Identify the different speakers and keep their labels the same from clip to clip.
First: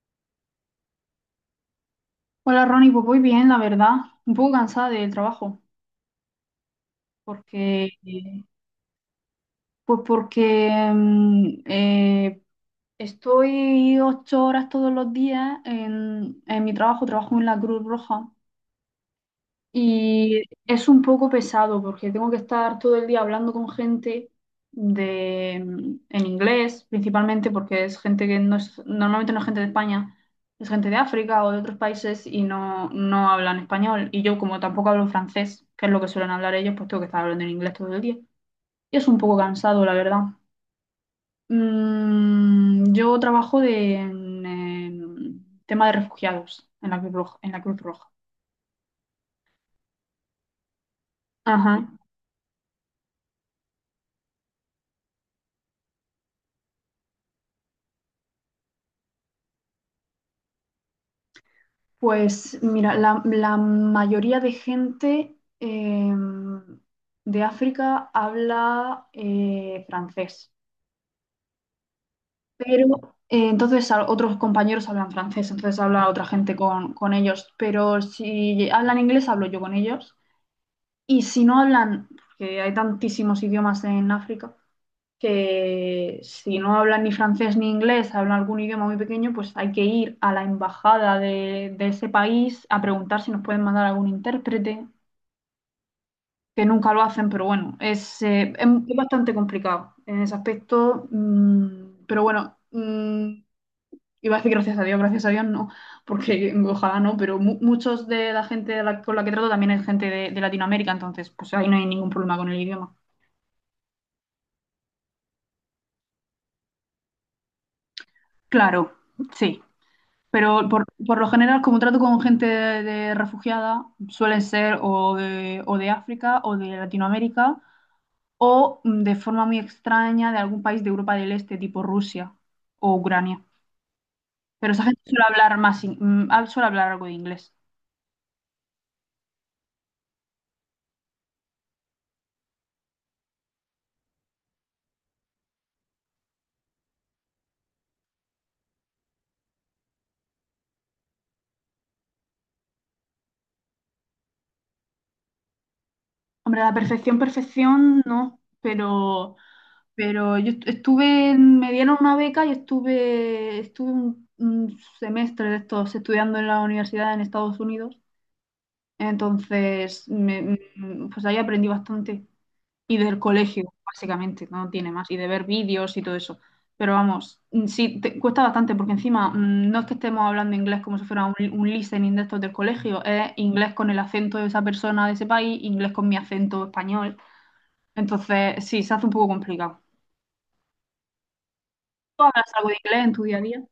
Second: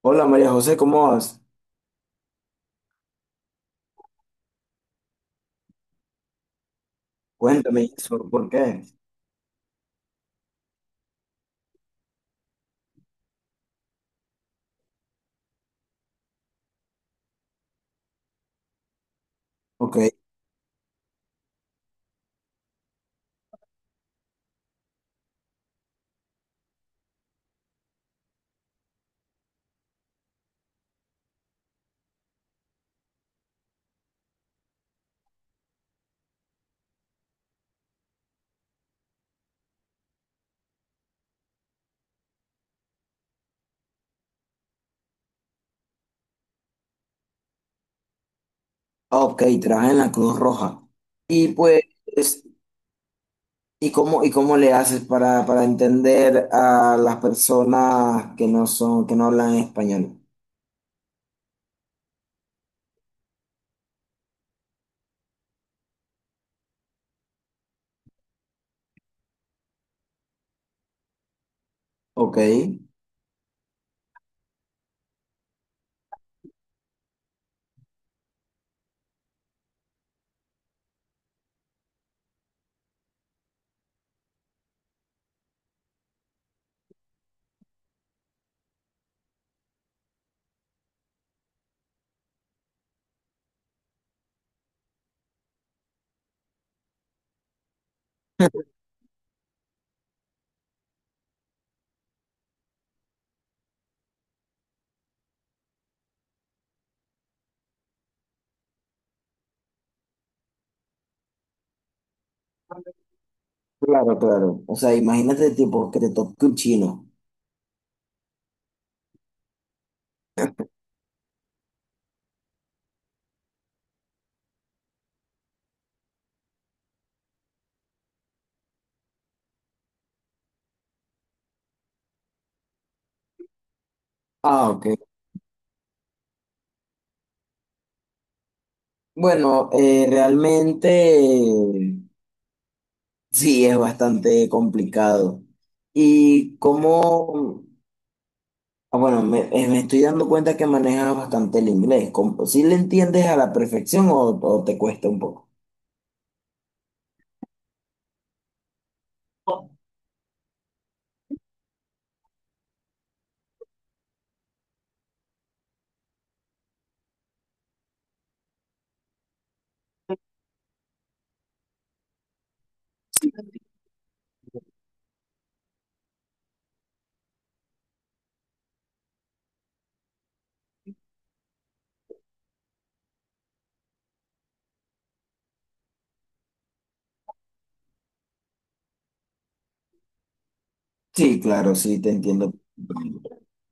Speaker 1: Hola María José, ¿cómo vas?
Speaker 2: Hola Ronnie, pues voy bien, la verdad. Un poco cansada del trabajo,
Speaker 1: Cuéntame
Speaker 2: porque
Speaker 1: eso, ¿por qué?
Speaker 2: pues porque mm, eh, estoy 8 horas todos los días en mi trabajo, trabajo en la Cruz Roja.
Speaker 1: Ok,
Speaker 2: Y es un poco pesado porque tengo que estar todo el día hablando con gente de, en inglés, principalmente porque es gente que no es, normalmente no es gente de España, es gente de África o de otros países y no, no hablan español. Y yo como tampoco hablo francés, que es lo que suelen hablar ellos, pues tengo que estar hablando en inglés todo el día. Y es un poco cansado, la verdad. Yo trabajo en, tema de refugiados en en la Cruz Roja.
Speaker 1: ah, ok, trabajas en la Cruz Roja. Y
Speaker 2: Ajá.
Speaker 1: pues, y cómo le haces para entender a las personas que no son, que no hablan español?
Speaker 2: Pues mira, la mayoría de gente eh, de África habla francés,
Speaker 1: Ok,
Speaker 2: pero otros compañeros hablan francés, entonces habla otra gente con ellos, pero si hablan inglés hablo yo con ellos y si no hablan, que hay tantísimos idiomas en África, que si no hablan ni francés ni inglés, hablan algún idioma muy pequeño, pues hay que ir a la embajada de ese país a preguntar si nos pueden mandar algún intérprete, que nunca lo hacen, pero bueno, es bastante complicado en ese aspecto, pero bueno, iba a decir gracias a Dios no, porque ojalá no, pero muchos de la gente de con la que trato también es gente de Latinoamérica, entonces pues ahí no hay ningún problema con el idioma.
Speaker 1: claro, claro. O sea, imagínate tipo que te toque un chino.
Speaker 2: Claro, sí. Pero por lo general, como trato con gente de refugiada, suelen ser o de África o de Latinoamérica o de forma muy extraña de algún país de Europa del Este, tipo Rusia o Ucrania.
Speaker 1: Ah,
Speaker 2: Pero esa
Speaker 1: ok.
Speaker 2: gente suele hablar más, suele hablar algo de inglés.
Speaker 1: Bueno, realmente eh, sí es bastante complicado. ¿Y cómo? Ah, bueno, me, me estoy dando cuenta que manejas bastante el inglés. ¿Cómo? ¿Sí le entiendes a la perfección o te cuesta un poco?
Speaker 2: Hombre, a la perfección, perfección, no, pero estuve, me dieron una beca y estuve, estuve un semestre de estos estudiando en la universidad en Estados Unidos. Entonces, me- mm, pues ahí aprendí bastante. Y del colegio, básicamente, no tiene más. Y de ver vídeos y todo eso. Pero vamos, sí, cuesta bastante porque encima no es que estemos hablando inglés como si fuera un listening de estos del colegio, es inglés con el acento de esa persona de ese país, inglés con mi acento español. Entonces, sí, se hace un poco complicado.
Speaker 1: Sí, claro, sí te
Speaker 2: ¿Tú hablas
Speaker 1: entiendo.
Speaker 2: algo de inglés en tu día a día?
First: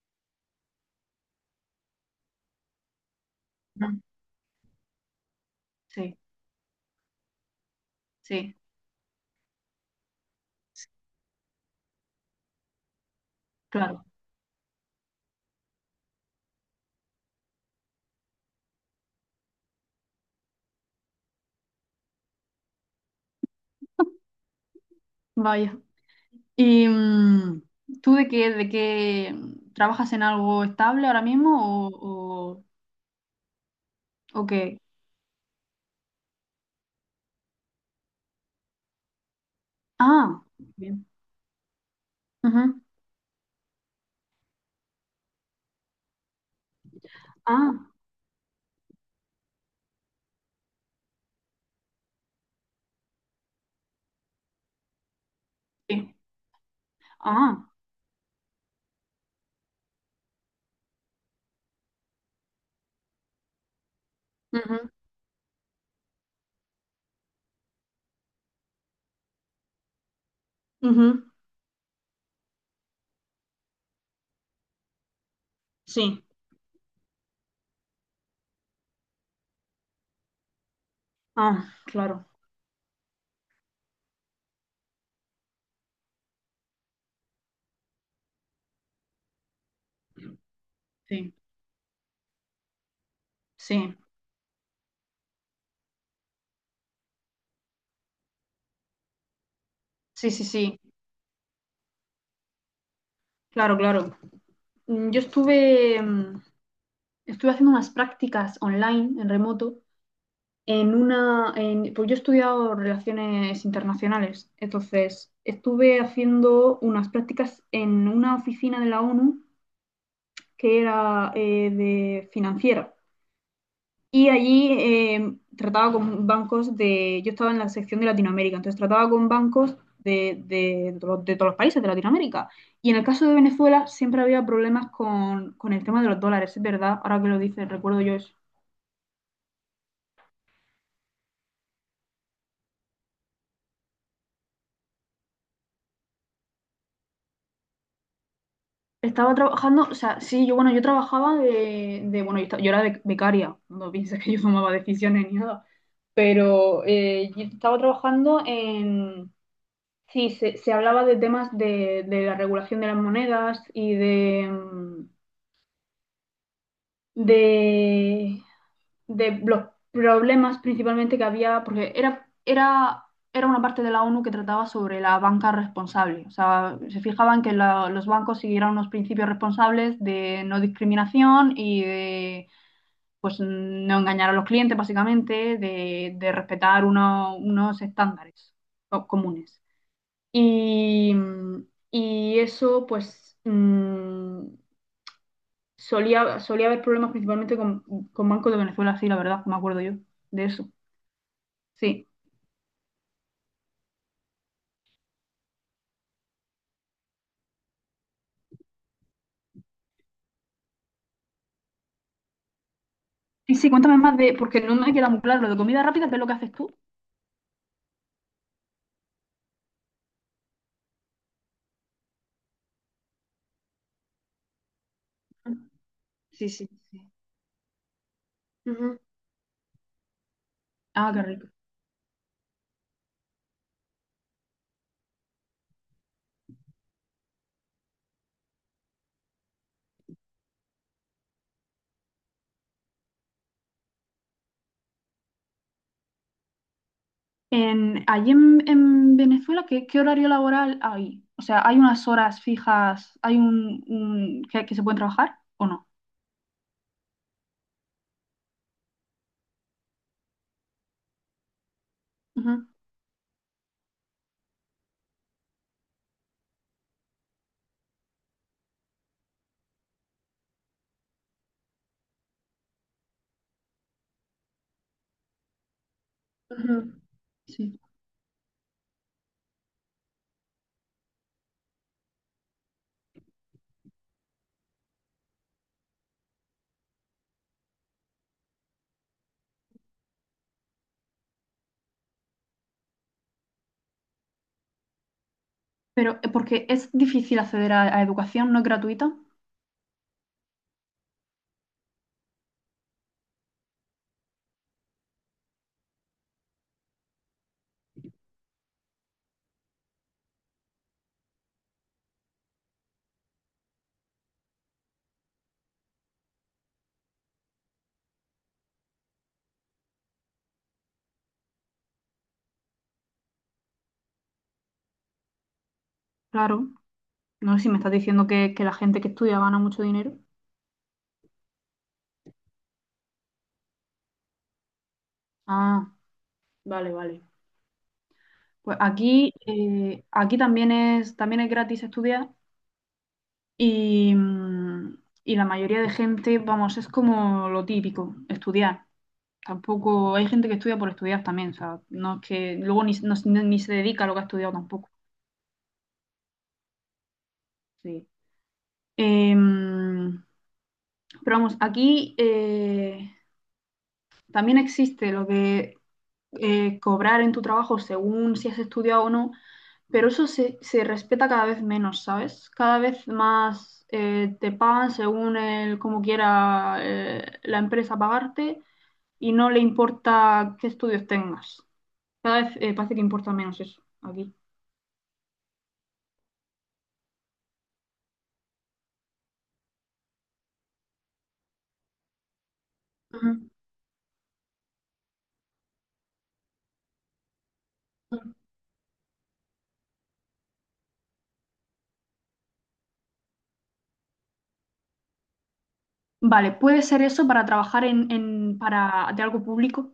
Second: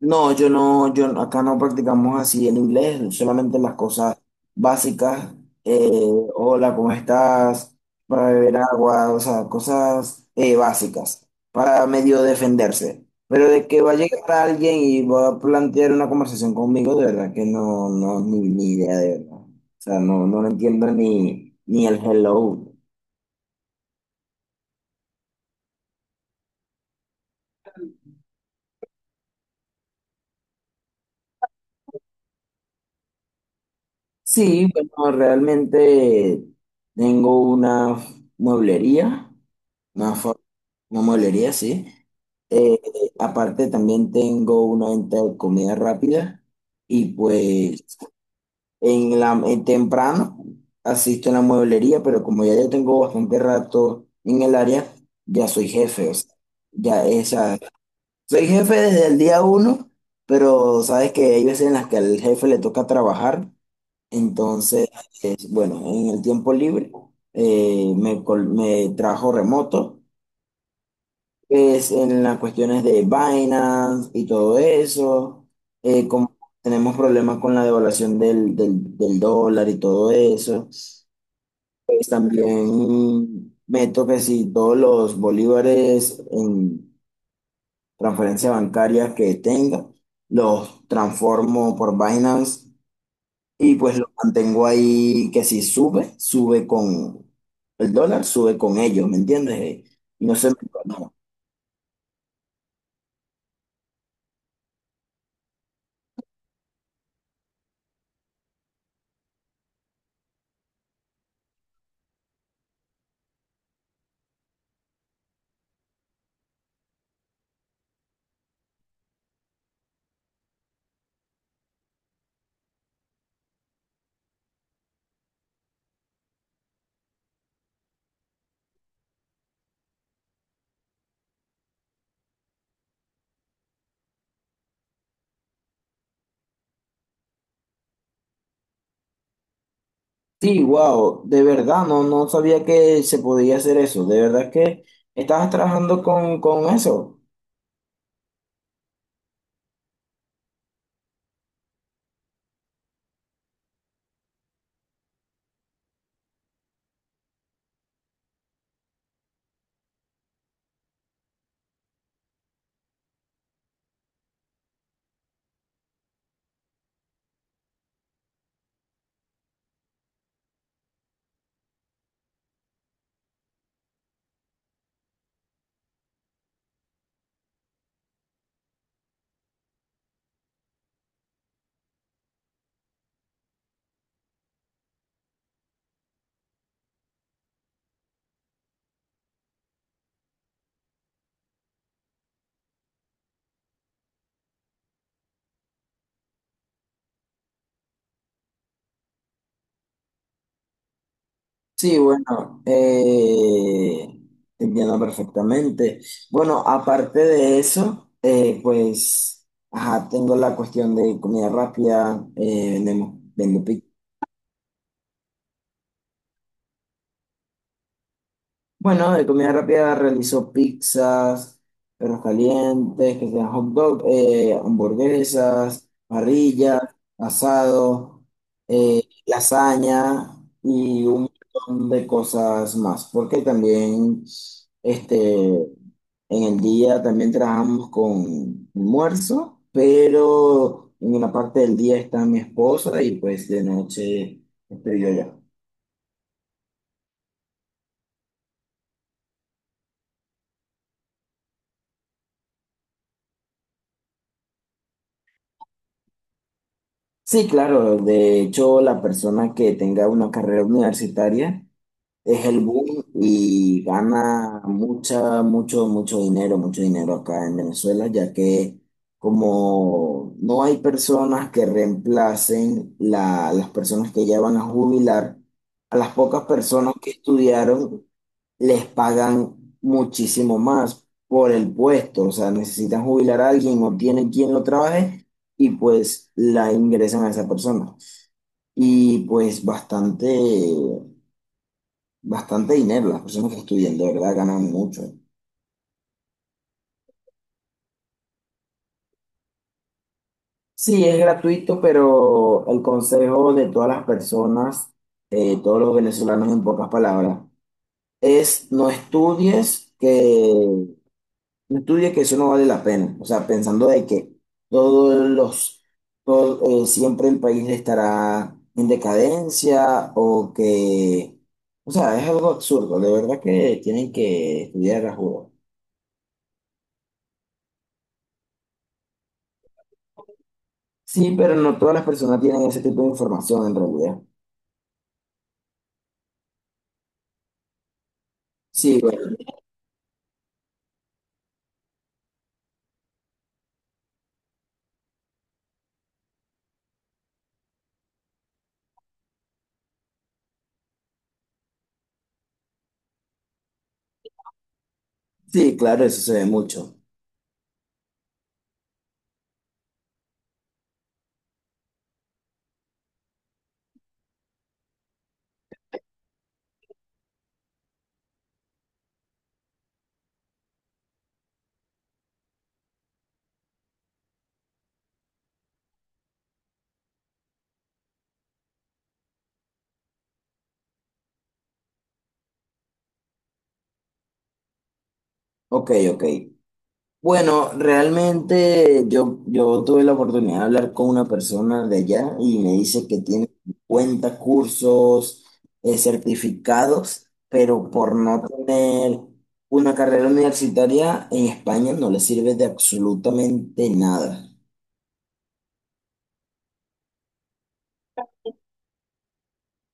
Speaker 1: No, yo no, acá no practicamos así el inglés, solamente las
Speaker 2: Mm,
Speaker 1: cosas básicas, eh,
Speaker 2: sí,
Speaker 1: hola, ¿cómo estás? Para beber
Speaker 2: sí,
Speaker 1: agua, o sea, cosas básicas, para medio defenderse. Pero de que va a
Speaker 2: claro.
Speaker 1: llegar alguien y va a plantear una conversación conmigo, de verdad que no, no, ni, ni idea de verdad. O sea, no, no lo entiendo ni, ni el hello.
Speaker 2: Vaya. ¿Y tú de qué trabajas en algo estable ahora mismo o
Speaker 1: Sí,
Speaker 2: qué?
Speaker 1: bueno, realmente tengo una mueblería. Una
Speaker 2: Ah,
Speaker 1: una
Speaker 2: bien.
Speaker 1: mueblería, sí. Eh,
Speaker 2: Ujú.
Speaker 1: Aparte también tengo una venta de comida rápida y
Speaker 2: Ah,
Speaker 1: pues en la en temprano asisto a la mueblería, pero como ya yo tengo bastante rato en el área, ya soy jefe, o
Speaker 2: sí.
Speaker 1: sea, ya esa,
Speaker 2: Ah,
Speaker 1: soy jefe desde el día uno, pero sabes que hay veces en las que al jefe le toca trabajar, entonces,
Speaker 2: ujú,
Speaker 1: bueno, en el tiempo libre me, me trabajo remoto
Speaker 2: ujú.
Speaker 1: es en las cuestiones de Binance y todo eso,
Speaker 2: Sí.
Speaker 1: como tenemos problemas con la devaluación del dólar y todo eso,
Speaker 2: Ah,
Speaker 1: pues
Speaker 2: claro.
Speaker 1: también meto que si todos los bolívares en transferencia bancaria que tenga, los
Speaker 2: Sí,
Speaker 1: transformo por Binance y
Speaker 2: sí,
Speaker 1: pues los mantengo ahí que si sube, sube con el dólar, sube con ellos, ¿me entiendes? Y
Speaker 2: sí,
Speaker 1: no
Speaker 2: sí,
Speaker 1: se me...
Speaker 2: sí. Claro, claro. Yo estuve, estuve haciendo unas prácticas online en remoto en pues yo he estudiado relaciones internacionales, entonces estuve haciendo unas prácticas en una oficina de la ONU que era de financiera y allí trataba con bancos de, yo estaba en la sección de Latinoamérica, entonces trataba con bancos de todos los países de Latinoamérica y en el caso de Venezuela siempre había problemas con el tema de los dólares, es verdad, ahora que lo dices, recuerdo yo.
Speaker 1: Sí, wow, de verdad, no, no sabía que se podía hacer eso, de verdad que estabas trabajando con eso.
Speaker 2: Estaba trabajando, o sea, sí, yo, bueno, yo trabajaba bueno, yo, yo era becaria, no pienses que yo tomaba decisiones ni nada, pero yo estaba trabajando en, sí, se hablaba de temas de la regulación de las monedas y de, de, de los problemas principalmente que había, porque era una parte de la ONU que trataba sobre la banca responsable. O sea, se fijaban que los bancos siguieran unos principios responsables de no discriminación y de pues no engañar a los clientes, básicamente, de respetar unos estándares comunes. Y, y eso, pues, solía, solía haber problemas principalmente con Banco de Venezuela, sí, la verdad, me acuerdo yo de eso.
Speaker 1: Sí,
Speaker 2: Sí.
Speaker 1: bueno, te entiendo perfectamente. Bueno, aparte de eso, pues, ajá, tengo la cuestión de comida rápida, vendemos,
Speaker 2: Y
Speaker 1: vendo.
Speaker 2: sí, cuéntame más de, porque no me queda muy claro lo de comida rápida, ¿qué es lo que haces tú?
Speaker 1: Bueno, de comida rápida realizó pizzas, perros calientes, que sean hot dog, hamburguesas,
Speaker 2: Sí, sí,
Speaker 1: parrillas,
Speaker 2: sí.
Speaker 1: asado,
Speaker 2: Ujú.
Speaker 1: lasaña y
Speaker 2: Ah, qué
Speaker 1: un
Speaker 2: rico.
Speaker 1: montón de cosas más. Porque también este, en el día también trabajamos con almuerzo, pero en una parte del día está mi esposa y pues de noche estoy yo ya.
Speaker 2: En, allí en Venezuela, ¿qué, qué horario laboral hay? O sea, ¿hay unas horas fijas, hay que se pueden trabajar o no?
Speaker 1: Sí, claro. De hecho, la persona que tenga una carrera universitaria es el
Speaker 2: Ujú,
Speaker 1: boom y gana mucha, mucho, mucho dinero acá en Venezuela, ya que como no hay personas que reemplacen las personas que ya van a jubilar, a las pocas personas
Speaker 2: ujú.
Speaker 1: que
Speaker 2: Sí.
Speaker 1: estudiaron les pagan muchísimo más por el puesto, o sea, necesitan jubilar a alguien, no tienen quien lo trabaje y pues la ingresan a esa persona. Y pues bastante, bastante dinero. Las personas que estudian, de verdad, ganan mucho.
Speaker 2: Pero porque es difícil acceder a educación, no es gratuita.
Speaker 1: Sí, es gratuito, pero el consejo de todas las personas, todos los venezolanos en pocas palabras, es no estudies que, no estudies que eso no vale la pena. O sea, pensando de que todos los, todo, siempre el país estará en decadencia o que, o sea, es algo absurdo. De verdad que tienen que estudiar a juro.
Speaker 2: Claro. No sé si me estás diciendo que la gente que estudia gana mucho dinero.
Speaker 1: Sí, pero no todas las personas tienen ese tipo de información en realidad.
Speaker 2: Ah, vale, vale. Pues
Speaker 1: Sí,
Speaker 2: aquí,
Speaker 1: bueno,
Speaker 2: aquí también es gratis estudiar y, y la mayoría de gente, vamos, es como lo típico, estudiar. Tampoco hay gente que estudia por estudiar también, o sea, no es que luego ni se dedica a lo que ha estudiado tampoco.
Speaker 1: sí, claro, eso se ve mucho.
Speaker 2: Sí. Em, pero vamos, aquí también existe lo que cobrar en tu trabajo según si has estudiado o no, pero eso se, se respeta cada vez menos, ¿sabes? Cada vez más te pagan según el, como quiera la empresa pagarte y no le importa qué estudios tengas. Cada vez parece que importa menos eso aquí.
Speaker 1: Ok, ok. Bueno, realmente yo, yo tuve la oportunidad de hablar con una persona de allá y me dice que
Speaker 2: Ujú.
Speaker 1: tiene 50 cursos certificados, pero por no tener una carrera universitaria en España no le sirve de absolutamente nada.
Speaker 2: Vale, puede ser eso para trabajar para, de algo público.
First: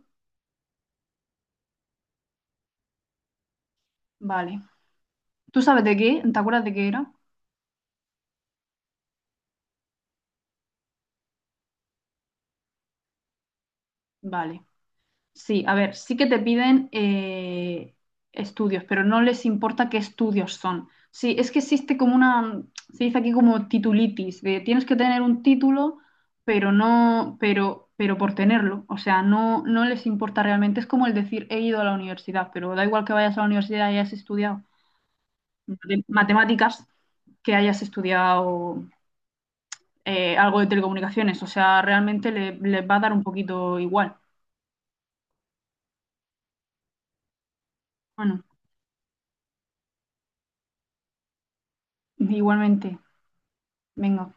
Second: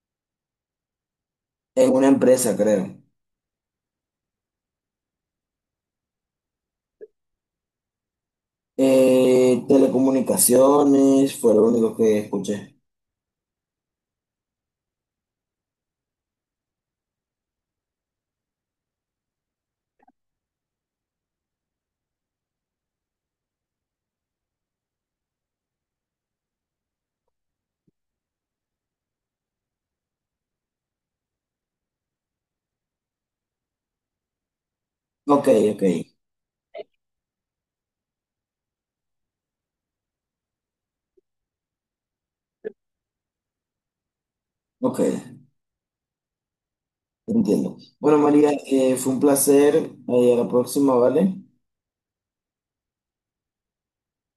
Speaker 1: En una empresa, creo.
Speaker 2: Vale. ¿Tú sabes de qué? ¿Te acuerdas de qué era?
Speaker 1: Telecomunicaciones fue lo único que escuché.
Speaker 2: Vale. Sí, a ver, sí que te piden estudios, pero no les importa qué estudios son. Sí, es que existe como una, se dice aquí como titulitis, de tienes que tener un título, pero no, pero por tenerlo. O sea, no, no les importa realmente. Es como el decir he ido a la universidad, pero da igual que vayas a la universidad y hayas estudiado
Speaker 1: Ok, ok,
Speaker 2: matemáticas, que hayas estudiado algo de telecomunicaciones. O sea, realmente les va a dar un poquito igual.
Speaker 1: ok, entiendo. Bueno,
Speaker 2: Bueno,
Speaker 1: María, fue un placer. A la próxima, ¿vale?
Speaker 2: igualmente. Venga.